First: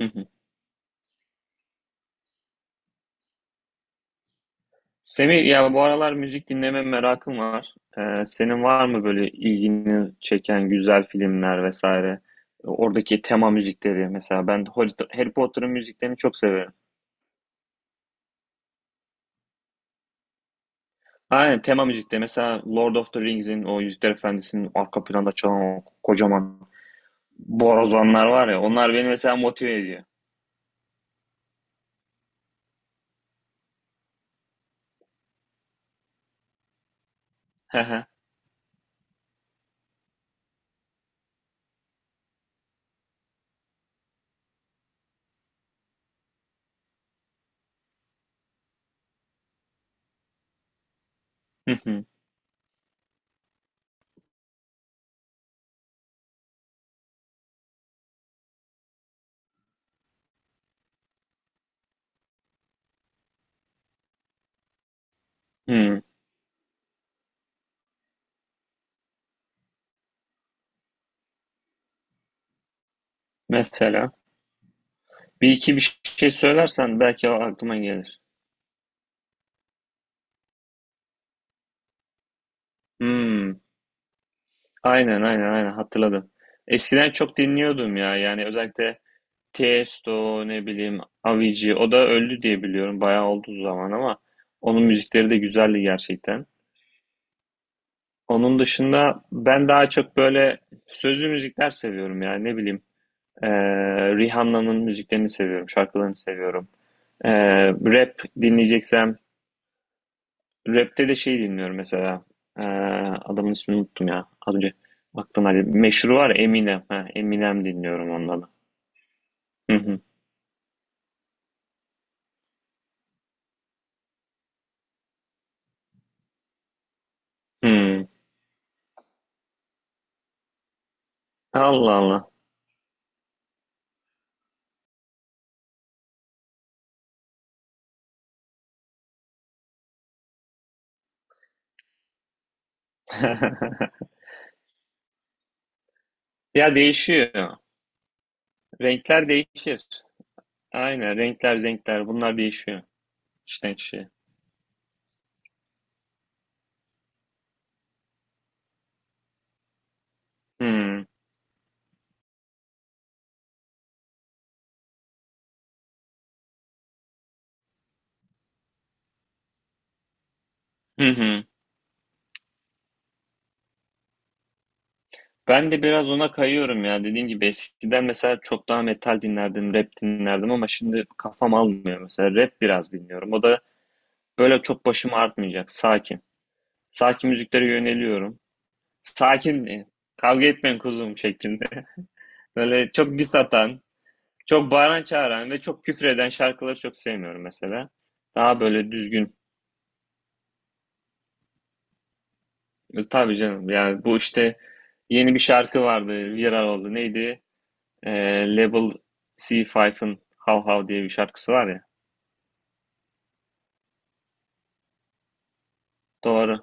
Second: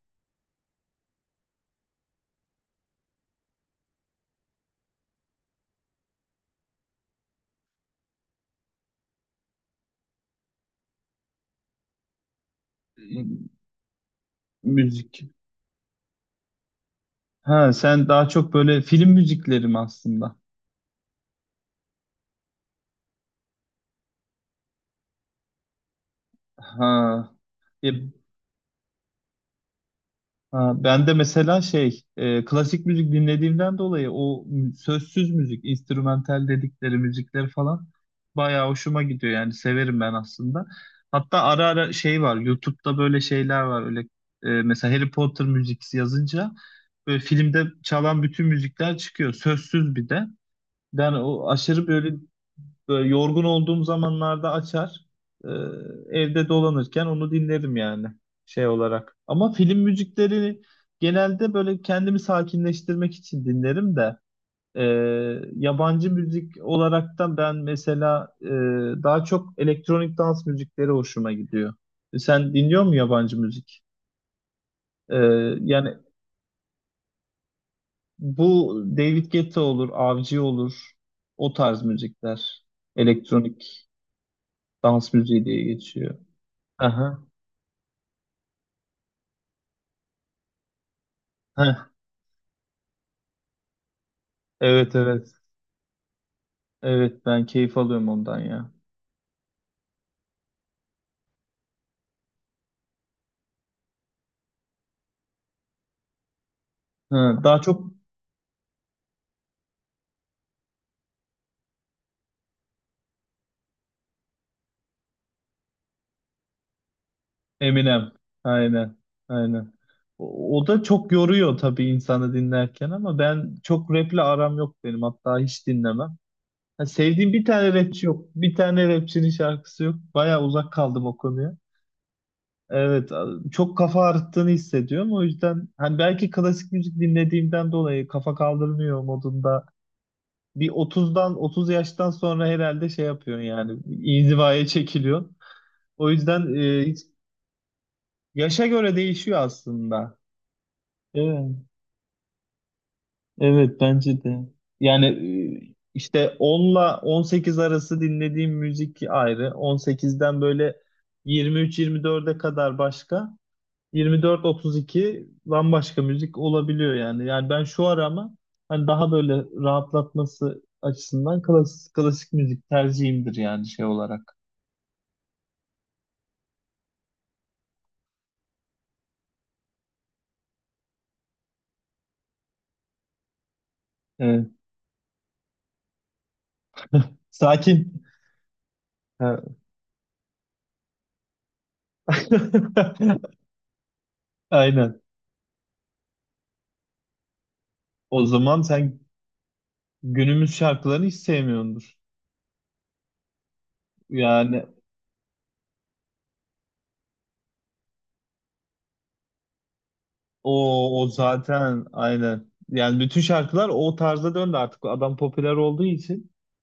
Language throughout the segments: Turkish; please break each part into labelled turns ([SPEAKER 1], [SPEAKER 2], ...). [SPEAKER 1] Hı hı. Semih ya bu aralar müzik dinleme merakım var. Senin var mı böyle ilgini çeken güzel filmler vesaire? Oradaki tema müzikleri mesela ben Harry
[SPEAKER 2] Müzik.
[SPEAKER 1] Harry Potter'ın müziklerini çok severim.
[SPEAKER 2] Ha sen daha çok böyle film müzikleri mi aslında?
[SPEAKER 1] Aynen tema müzikleri mesela Lord of the Rings'in o Yüzükler Efendisi'nin arka planda çalan o kocaman
[SPEAKER 2] Ha. E,
[SPEAKER 1] borazanlar var ya onlar beni mesela motive ediyor.
[SPEAKER 2] ha, ben de mesela şey klasik müzik dinlediğimden dolayı o sözsüz müzik, instrumental dedikleri müzikler
[SPEAKER 1] Hı
[SPEAKER 2] falan
[SPEAKER 1] hı.
[SPEAKER 2] bayağı hoşuma gidiyor yani severim ben aslında. Hatta ara ara şey var YouTube'da böyle şeyler var öyle mesela Harry Potter müziksi yazınca böyle filmde çalan bütün müzikler çıkıyor sözsüz bir de. Ben o
[SPEAKER 1] Hı
[SPEAKER 2] aşırı
[SPEAKER 1] hı.
[SPEAKER 2] böyle Böyle yorgun olduğum zamanlarda açar. e, Evde dolanırken onu dinlerim yani şey olarak. Ama film müzikleri genelde böyle kendimi sakinleştirmek için dinlerim de e,
[SPEAKER 1] Hı.
[SPEAKER 2] yabancı müzik olarak da ben mesela daha çok elektronik dans müzikleri hoşuma gidiyor. Sen dinliyor musun yabancı müzik?
[SPEAKER 1] Mesela
[SPEAKER 2] E,
[SPEAKER 1] bir iki
[SPEAKER 2] Yani
[SPEAKER 1] bir şey söylersen belki aklıma gelir.
[SPEAKER 2] bu David Guetta olur, Avcı olur. O tarz müzikler.
[SPEAKER 1] Hmm.
[SPEAKER 2] Elektronik dans
[SPEAKER 1] Aynen,
[SPEAKER 2] müziği
[SPEAKER 1] aynen,
[SPEAKER 2] diye
[SPEAKER 1] aynen,
[SPEAKER 2] geçiyor.
[SPEAKER 1] hatırladım. Eskiden
[SPEAKER 2] Aha.
[SPEAKER 1] çok dinliyordum ya, yani özellikle Tiesto, ne bileyim,
[SPEAKER 2] Heh,
[SPEAKER 1] Avicii, o da öldü diye biliyorum, bayağı oldu zaman, ama onun
[SPEAKER 2] evet,
[SPEAKER 1] müzikleri
[SPEAKER 2] evet.
[SPEAKER 1] de güzeldi gerçekten.
[SPEAKER 2] Evet, ben keyif alıyorum ondan
[SPEAKER 1] Onun
[SPEAKER 2] ya.
[SPEAKER 1] dışında ben daha çok böyle sözlü müzikler seviyorum, yani ne bileyim, eee, Rihanna'nın müziklerini seviyorum, şarkılarını seviyorum.
[SPEAKER 2] Ha, daha
[SPEAKER 1] Eee,
[SPEAKER 2] çok
[SPEAKER 1] rap dinleyeceksem, Rap'te de şey dinliyorum mesela. Ee, adamın ismini unuttum ya. Az önce aklına geldi. Meşhur var, Eminem. Ha, Eminem dinliyorum
[SPEAKER 2] Eminem.
[SPEAKER 1] ondan.
[SPEAKER 2] Aynen. Aynen.
[SPEAKER 1] Hı hı.
[SPEAKER 2] O, o da çok yoruyor tabii insanı dinlerken, ama ben çok rap'le aram yok benim. Hatta hiç dinlemem. Ha, sevdiğim bir tane rapçi
[SPEAKER 1] Hı.
[SPEAKER 2] yok. Bir tane rapçinin şarkısı yok. Baya uzak kaldım o konuya.
[SPEAKER 1] Allah Allah.
[SPEAKER 2] Evet, çok kafa ağrıttığını hissediyorum. O yüzden hani belki klasik müzik dinlediğimden dolayı kafa kaldırmıyor modunda, bir otuzdan 30 yaştan sonra herhalde şey yapıyorsun yani inzivaya çekiliyorsun. O yüzden
[SPEAKER 1] Ya, değişiyor.
[SPEAKER 2] yaşa göre
[SPEAKER 1] Renkler
[SPEAKER 2] değişiyor
[SPEAKER 1] değişir.
[SPEAKER 2] aslında.
[SPEAKER 1] Aynen,
[SPEAKER 2] Evet,
[SPEAKER 1] renkler renkler bunlar değişiyor. İşten
[SPEAKER 2] evet
[SPEAKER 1] kişiye.
[SPEAKER 2] bence de. Yani işte onla 18 arası dinlediğim müzik ayrı. On sekizden böyle
[SPEAKER 1] Hı.
[SPEAKER 2] 23-24'e kadar başka. 24-32 bambaşka müzik olabiliyor yani. Yani ben şu ara ama hani daha böyle rahatlatması
[SPEAKER 1] Hı
[SPEAKER 2] açısından
[SPEAKER 1] hı.
[SPEAKER 2] klasik müzik tercihimdir yani şey olarak.
[SPEAKER 1] Ben de biraz ona kayıyorum ya. Dediğim gibi eskiden mesela çok daha metal dinlerdim, rap dinlerdim, ama şimdi kafam almıyor mesela. Rap biraz dinliyorum. O da
[SPEAKER 2] Evet.
[SPEAKER 1] böyle çok başımı artmayacak. Sakin. Sakin müziklere
[SPEAKER 2] Sakin.
[SPEAKER 1] yöneliyorum.
[SPEAKER 2] Ha.
[SPEAKER 1] Sakin, kavga etmeyin kuzum şeklinde. Böyle çok diss atan, çok
[SPEAKER 2] Aynen.
[SPEAKER 1] bağıran çağıran ve çok küfür eden şarkıları çok sevmiyorum mesela.
[SPEAKER 2] O
[SPEAKER 1] Daha
[SPEAKER 2] zaman
[SPEAKER 1] böyle
[SPEAKER 2] sen
[SPEAKER 1] düzgün.
[SPEAKER 2] günümüz şarkılarını hiç sevmiyordur.
[SPEAKER 1] Tabii canım, yani bu işte,
[SPEAKER 2] Yani
[SPEAKER 1] yeni bir şarkı vardı, viral oldu. Neydi? E, Level C5'ın How How
[SPEAKER 2] o,
[SPEAKER 1] diye
[SPEAKER 2] o
[SPEAKER 1] bir şarkısı var ya.
[SPEAKER 2] zaten aynen. Yani bütün şarkılar o tarza döndü artık. Adam popüler olduğu için
[SPEAKER 1] Doğru,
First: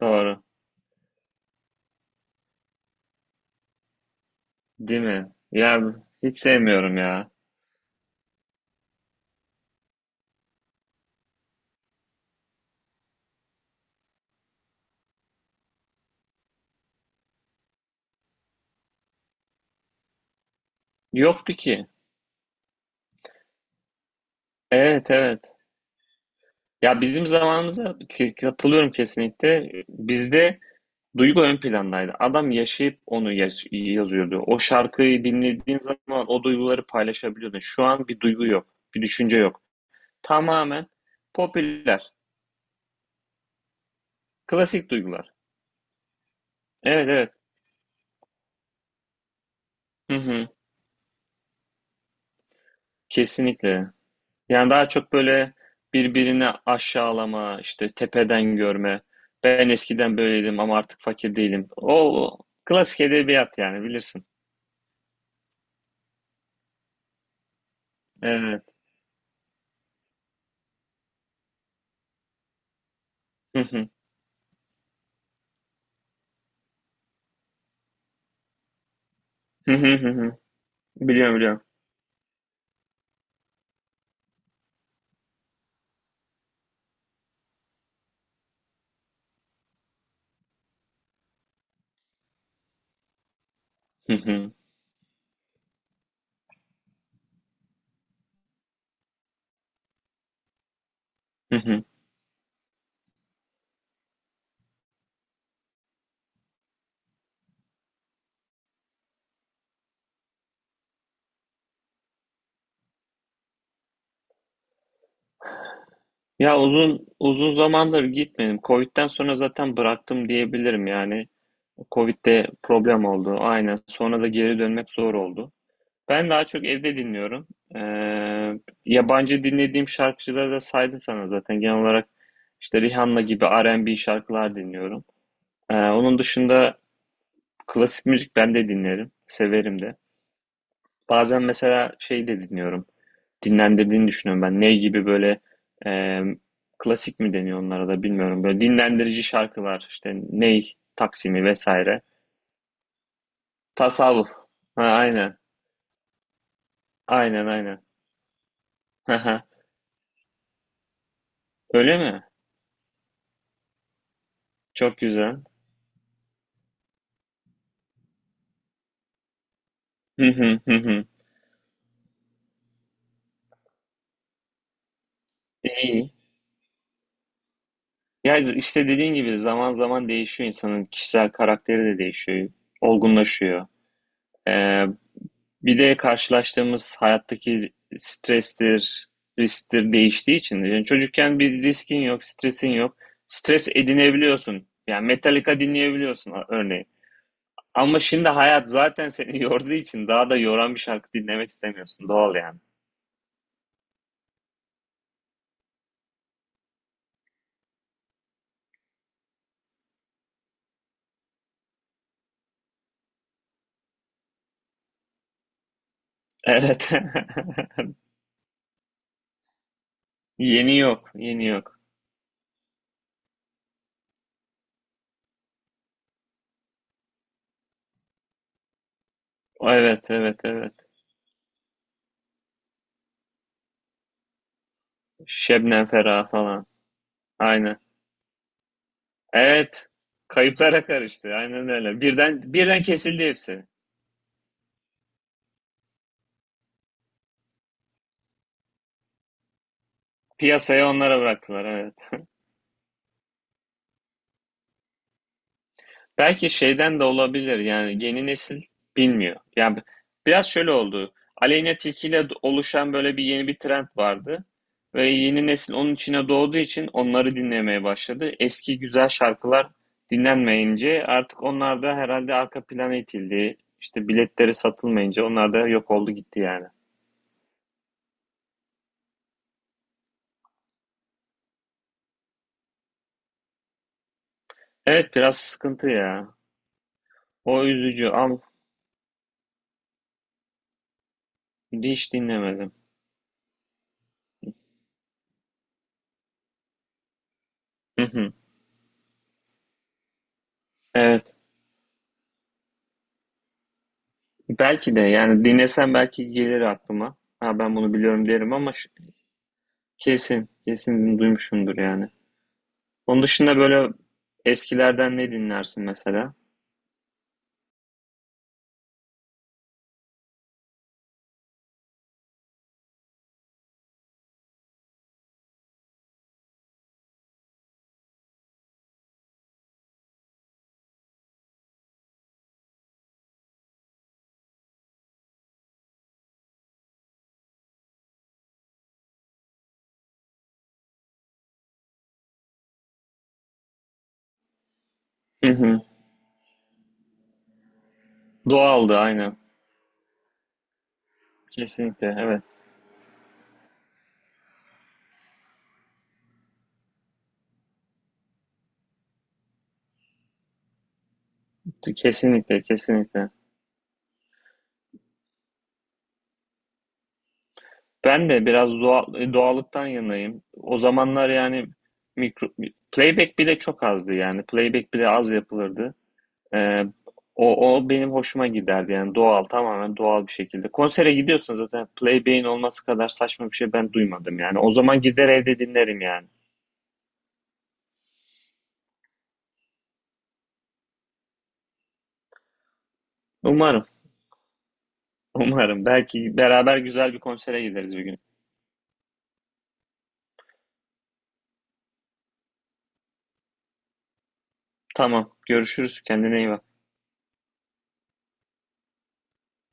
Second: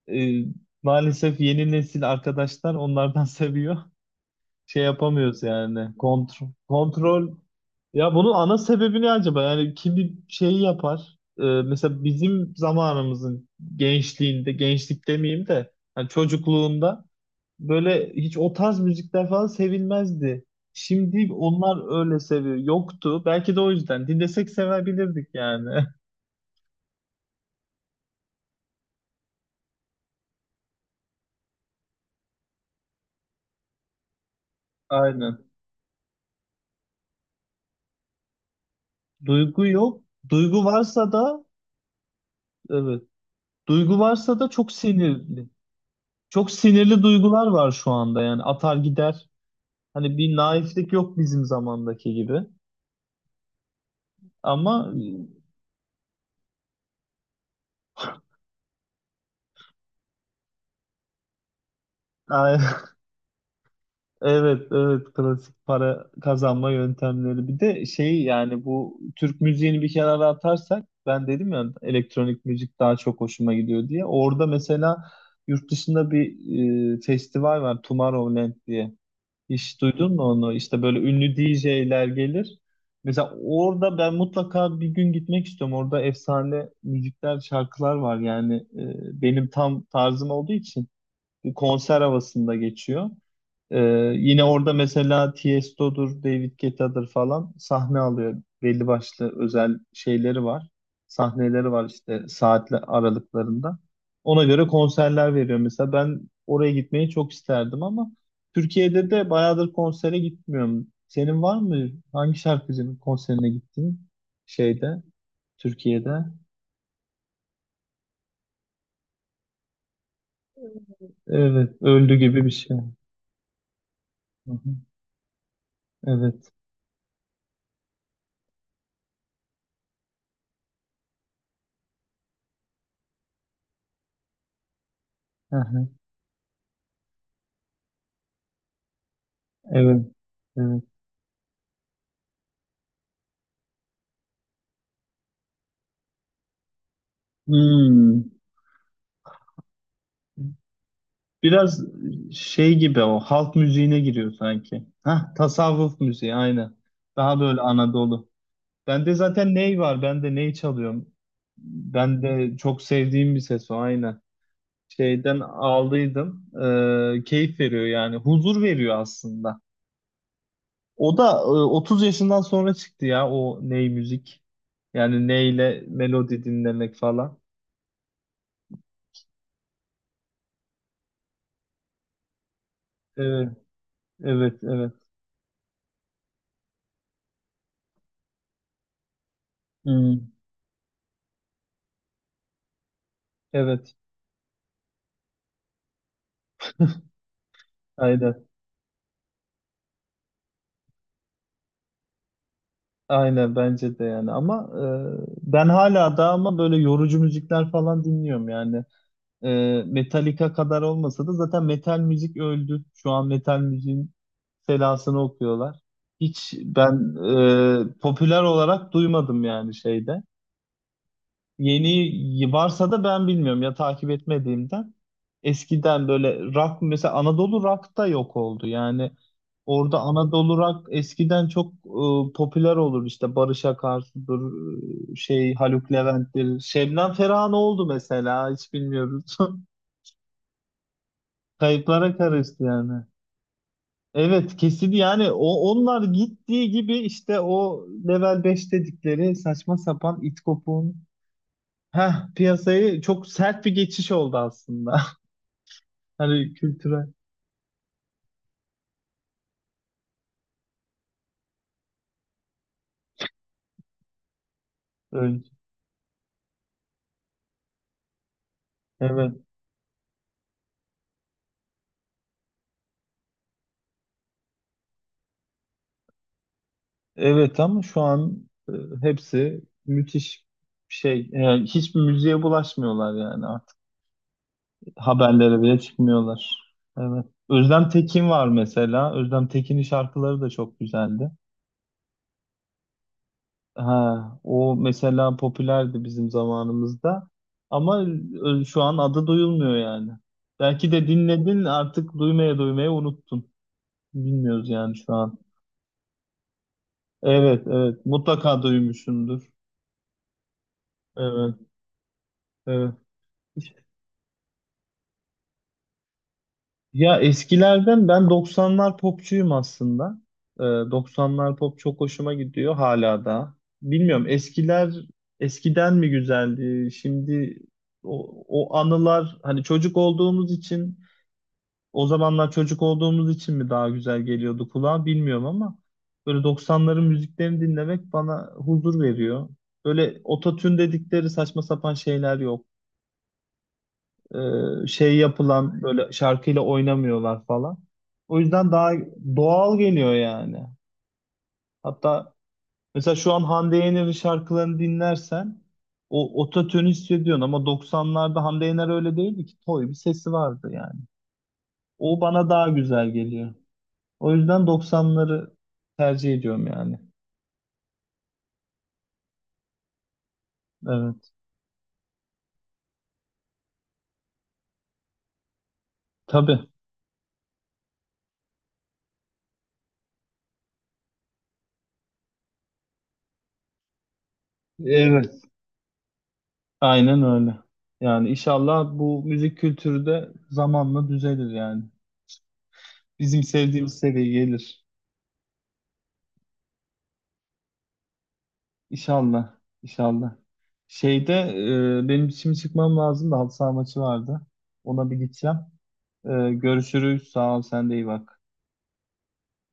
[SPEAKER 1] doğru.
[SPEAKER 2] e, maalesef yeni nesil arkadaşlar onlardan seviyor. Şey
[SPEAKER 1] Değil mi?
[SPEAKER 2] yapamıyoruz
[SPEAKER 1] Ya
[SPEAKER 2] yani.
[SPEAKER 1] hiç
[SPEAKER 2] Kontrol
[SPEAKER 1] sevmiyorum ya.
[SPEAKER 2] kontrol. Ya bunun ana sebebi ne acaba? Yani kim şeyi yapar? Mesela bizim zamanımızın gençliğinde, gençlik demeyeyim de hani çocukluğunda böyle hiç o tarz müzikler falan sevilmezdi. Şimdi
[SPEAKER 1] Yoktu ki.
[SPEAKER 2] onlar öyle seviyor. Yoktu. Belki de o yüzden. Dinlesek
[SPEAKER 1] Evet,
[SPEAKER 2] sevebilirdik
[SPEAKER 1] evet.
[SPEAKER 2] yani.
[SPEAKER 1] Ya bizim zamanımıza katılıyorum kesinlikle. Bizde duygu ön plandaydı. Adam yaşayıp onu yazıyordu. O şarkıyı
[SPEAKER 2] Aynen.
[SPEAKER 1] dinlediğin zaman o duyguları paylaşabiliyordun. Şu an bir duygu yok, bir düşünce yok.
[SPEAKER 2] Duygu yok. Duygu
[SPEAKER 1] Tamamen
[SPEAKER 2] varsa da
[SPEAKER 1] popüler,
[SPEAKER 2] evet. Duygu varsa da çok
[SPEAKER 1] klasik duygular.
[SPEAKER 2] sinirli. Çok sinirli
[SPEAKER 1] Evet, evet.
[SPEAKER 2] duygular var şu anda yani. Atar gider.
[SPEAKER 1] Hı
[SPEAKER 2] Hani bir
[SPEAKER 1] hı.
[SPEAKER 2] naiflik yok bizim zamandaki gibi.
[SPEAKER 1] Kesinlikle. Yani
[SPEAKER 2] Ama
[SPEAKER 1] daha çok böyle birbirini aşağılama, işte tepeden görme. Ben eskiden böyleydim ama artık fakir değilim. O
[SPEAKER 2] Ay,
[SPEAKER 1] klasik edebiyat, yani bilirsin.
[SPEAKER 2] evet, evet klasik para kazanma yöntemleri. Bir de şey yani
[SPEAKER 1] Evet.
[SPEAKER 2] bu Türk müziğini bir kenara atarsak, ben dedim ya elektronik müzik daha çok hoşuma gidiyor diye. Orada mesela yurt dışında bir festival var, Tomorrowland diye.
[SPEAKER 1] Hı
[SPEAKER 2] Hiç
[SPEAKER 1] hı, hı
[SPEAKER 2] duydun mu
[SPEAKER 1] hı.
[SPEAKER 2] onu? İşte böyle
[SPEAKER 1] Biliyorum,
[SPEAKER 2] ünlü D
[SPEAKER 1] biliyorum.
[SPEAKER 2] J'ler gelir. Mesela orada ben mutlaka bir gün gitmek istiyorum. Orada efsane müzikler, şarkılar var yani benim tam tarzım olduğu için. Bir konser havasında geçiyor. Ee,
[SPEAKER 1] Hı
[SPEAKER 2] yine
[SPEAKER 1] hı.
[SPEAKER 2] orada mesela Tiesto'dur, David Guetta'dır falan sahne alıyor. Belli başlı özel şeyleri var.
[SPEAKER 1] Hı
[SPEAKER 2] Sahneleri
[SPEAKER 1] hı.
[SPEAKER 2] var işte saatli aralıklarında. Ona göre konserler veriyor. Mesela ben oraya gitmeyi çok isterdim ama Türkiye'de de bayağıdır konsere gitmiyorum. Senin var mı? Hangi şarkıcının konserine gittin? Şeyde, Türkiye'de.
[SPEAKER 1] Ya uzun uzun zamandır gitmedim. Covid'den sonra zaten bıraktım diyebilirim yani.
[SPEAKER 2] Evet, öldü gibi
[SPEAKER 1] Covid'de
[SPEAKER 2] bir şey.
[SPEAKER 1] problem oldu. Aynen. Sonra da
[SPEAKER 2] Hı
[SPEAKER 1] geri
[SPEAKER 2] hı.
[SPEAKER 1] dönmek zor oldu. Ben daha
[SPEAKER 2] Evet.
[SPEAKER 1] çok evde dinliyorum. Ee, yabancı dinlediğim şarkıcıları da saydım sana zaten. Genel olarak işte Rihanna gibi R&B şarkılar dinliyorum.
[SPEAKER 2] Hı
[SPEAKER 1] Ee,
[SPEAKER 2] hı.
[SPEAKER 1] onun dışında klasik müzik ben de dinlerim. Severim de.
[SPEAKER 2] Evet. Evet.
[SPEAKER 1] Bazen mesela şey de dinliyorum. Dinlendirdiğini düşünüyorum ben. Ney gibi böyle, emm, klasik mi deniyor onlara da
[SPEAKER 2] Hmm.
[SPEAKER 1] bilmiyorum. Böyle dinlendirici şarkılar, işte Ney, Taksim'i
[SPEAKER 2] Biraz
[SPEAKER 1] vs.
[SPEAKER 2] şey gibi o halk müziğine
[SPEAKER 1] Tasavvuf.
[SPEAKER 2] giriyor
[SPEAKER 1] Ha,
[SPEAKER 2] sanki. Hah,
[SPEAKER 1] aynen.
[SPEAKER 2] tasavvuf müziği aynen. Daha
[SPEAKER 1] Aynen,
[SPEAKER 2] böyle
[SPEAKER 1] aynen.
[SPEAKER 2] Anadolu. Bende
[SPEAKER 1] Hı.
[SPEAKER 2] zaten ney var? Ben de ney çalıyorum.
[SPEAKER 1] Öyle
[SPEAKER 2] Ben
[SPEAKER 1] mi?
[SPEAKER 2] de çok sevdiğim bir ses o aynen.
[SPEAKER 1] Çok güzel.
[SPEAKER 2] Şeyden aldıydım. Keyif veriyor yani. Huzur veriyor aslında.
[SPEAKER 1] Hı hı, hı hı.
[SPEAKER 2] O da 30 yaşından sonra çıktı ya o ney müzik. Yani neyle
[SPEAKER 1] İyi.
[SPEAKER 2] melodi dinlemek falan.
[SPEAKER 1] Ya, işte dediğin gibi zaman zaman değişiyor, insanın kişisel karakteri de değişiyor,
[SPEAKER 2] Evet,
[SPEAKER 1] olgunlaşıyor.
[SPEAKER 2] evet,
[SPEAKER 1] Eee
[SPEAKER 2] evet.
[SPEAKER 1] Bir de karşılaştığımız hayattaki strestir, risktir
[SPEAKER 2] Hmm,
[SPEAKER 1] değiştiği için. Yani çocukken bir riskin yok, stresin yok. Stres
[SPEAKER 2] evet.
[SPEAKER 1] edinebiliyorsun. Yani Metallica dinleyebiliyorsun örneğin. Ama şimdi
[SPEAKER 2] Aynen.
[SPEAKER 1] hayat zaten seni yorduğu için daha da yoran bir şarkı dinlemek istemiyorsun. Doğal yani.
[SPEAKER 2] Aynen bence de yani, ama ben hala da ama böyle yorucu müzikler falan dinliyorum yani. E, Metallica kadar olmasa da zaten metal müzik öldü. Şu an metal müziğin selasını okuyorlar. Hiç
[SPEAKER 1] Evet.
[SPEAKER 2] ben popüler olarak duymadım yani şeyde.
[SPEAKER 1] Yeni yok, yeni yok.
[SPEAKER 2] Yeni varsa da ben bilmiyorum ya, takip etmediğimden. Eskiden böyle rock mesela Anadolu rock da yok oldu. Yani orada
[SPEAKER 1] Evet, evet,
[SPEAKER 2] Anadolu
[SPEAKER 1] evet.
[SPEAKER 2] rock eskiden çok popüler olur, işte Barış Akarsu'dur, şey
[SPEAKER 1] Şebnem
[SPEAKER 2] Haluk
[SPEAKER 1] Ferah
[SPEAKER 2] Levent'tir.
[SPEAKER 1] falan.
[SPEAKER 2] Şebnem Ferah
[SPEAKER 1] Aynen.
[SPEAKER 2] oldu mesela, hiç bilmiyoruz.
[SPEAKER 1] Evet. Kayıplara karıştı. Aynen öyle.
[SPEAKER 2] Kayıplara
[SPEAKER 1] Birden
[SPEAKER 2] karıştı
[SPEAKER 1] birden
[SPEAKER 2] yani.
[SPEAKER 1] kesildi hepsi.
[SPEAKER 2] Evet, kesin yani, o onlar gittiği gibi işte o level 5 dedikleri saçma sapan it
[SPEAKER 1] Piyasaya
[SPEAKER 2] kopuğun.
[SPEAKER 1] onlara bıraktılar. Evet.
[SPEAKER 2] Heh, piyasayı çok sert bir geçiş oldu aslında.
[SPEAKER 1] Belki
[SPEAKER 2] Hani
[SPEAKER 1] şeyden de
[SPEAKER 2] kültürel
[SPEAKER 1] olabilir, yani yeni nesil bilmiyor. Yani biraz şöyle oldu. Aleyna Tilki ile oluşan böyle bir yeni bir trend vardı. Ve yeni
[SPEAKER 2] önce.
[SPEAKER 1] nesil onun içine doğduğu için onları dinlemeye başladı. Eski güzel
[SPEAKER 2] Evet.
[SPEAKER 1] şarkılar dinlenmeyince artık onlar da herhalde arka plana itildi. İşte biletleri satılmayınca onlar da yok oldu gitti yani.
[SPEAKER 2] Evet, ama şu an hepsi müthiş bir şey. Yani hiçbir müziğe bulaşmıyorlar yani artık.
[SPEAKER 1] Evet, biraz
[SPEAKER 2] Haberlere bile
[SPEAKER 1] sıkıntı ya.
[SPEAKER 2] çıkmıyorlar. Evet.
[SPEAKER 1] O
[SPEAKER 2] Özlem
[SPEAKER 1] üzücü,
[SPEAKER 2] Tekin
[SPEAKER 1] ama
[SPEAKER 2] var mesela. Özlem Tekin'in şarkıları da çok güzeldi.
[SPEAKER 1] hiç dinlemedim.
[SPEAKER 2] Ha, o mesela popülerdi bizim zamanımızda. Ama
[SPEAKER 1] Hı hı.
[SPEAKER 2] şu an adı duyulmuyor yani. Belki de
[SPEAKER 1] Evet.
[SPEAKER 2] dinledin, artık duymaya duymaya unuttun. Bilmiyoruz yani
[SPEAKER 1] Belki de,
[SPEAKER 2] şu an.
[SPEAKER 1] yani dinlesem belki gelir aklıma. Ha,
[SPEAKER 2] Evet,
[SPEAKER 1] ben bunu
[SPEAKER 2] evet.
[SPEAKER 1] biliyorum derim,
[SPEAKER 2] Mutlaka
[SPEAKER 1] ama
[SPEAKER 2] duymuşumdur.
[SPEAKER 1] kesin kesin
[SPEAKER 2] Evet,
[SPEAKER 1] duymuşumdur yani.
[SPEAKER 2] evet.
[SPEAKER 1] Onun dışında böyle eskilerden ne dinlersin mesela?
[SPEAKER 2] Ya eskilerden ben 90'lar popçuyum aslında. 90'lar pop çok hoşuma gidiyor hala da. Bilmiyorum eskiler eskiden mi güzeldi? Şimdi o anılar hani çocuk olduğumuz için. O zamanlar çocuk olduğumuz için mi daha güzel geliyordu kulağa bilmiyorum, ama böyle 90'ların müziklerini dinlemek bana huzur veriyor. Böyle ototune dedikleri saçma sapan şeyler yok. Şey
[SPEAKER 1] Hı hı.
[SPEAKER 2] yapılan böyle şarkıyla oynamıyorlar falan. O yüzden daha
[SPEAKER 1] Doğaldı aynen.
[SPEAKER 2] doğal geliyor yani.
[SPEAKER 1] Kesinlikle
[SPEAKER 2] Hatta
[SPEAKER 1] evet.
[SPEAKER 2] mesela şu an Hande Yener'in şarkılarını dinlersen o ototune hissediyorsun, ama 90'larda Hande Yener öyle değildi ki. Toy bir sesi vardı yani. O bana
[SPEAKER 1] Kesinlikle,
[SPEAKER 2] daha güzel
[SPEAKER 1] kesinlikle.
[SPEAKER 2] geliyor. O yüzden 90'ları tercih ediyorum yani.
[SPEAKER 1] Ben de biraz doğal, doğallıktan yanayım. O zamanlar
[SPEAKER 2] Evet.
[SPEAKER 1] yani mikro, playback bile çok azdı yani. Playback bile az yapılırdı.
[SPEAKER 2] Tabii.
[SPEAKER 1] Ee, o benim hoşuma giderdi yani, doğal, tamamen doğal bir şekilde. Konsere gidiyorsun, zaten Playbane olması kadar saçma bir şey ben duymadım yani. O zaman gider
[SPEAKER 2] Evet.
[SPEAKER 1] evde dinlerim yani.
[SPEAKER 2] Aynen öyle. Yani inşallah bu müzik kültürü de zamanla düzelir yani. Bizim
[SPEAKER 1] Umarım,
[SPEAKER 2] sevdiğimiz seviyeye gelir.
[SPEAKER 1] umarım. Belki beraber güzel bir konsere gideriz bir gün.
[SPEAKER 2] İnşallah. İnşallah. Şeyde benim şimdi çıkmam lazım da halı saha maçı vardı. Ona bir
[SPEAKER 1] Tamam,
[SPEAKER 2] gideceğim.
[SPEAKER 1] görüşürüz. Kendine iyi bak.
[SPEAKER 2] Görüşürüz. Sağ ol. Sen de iyi bak.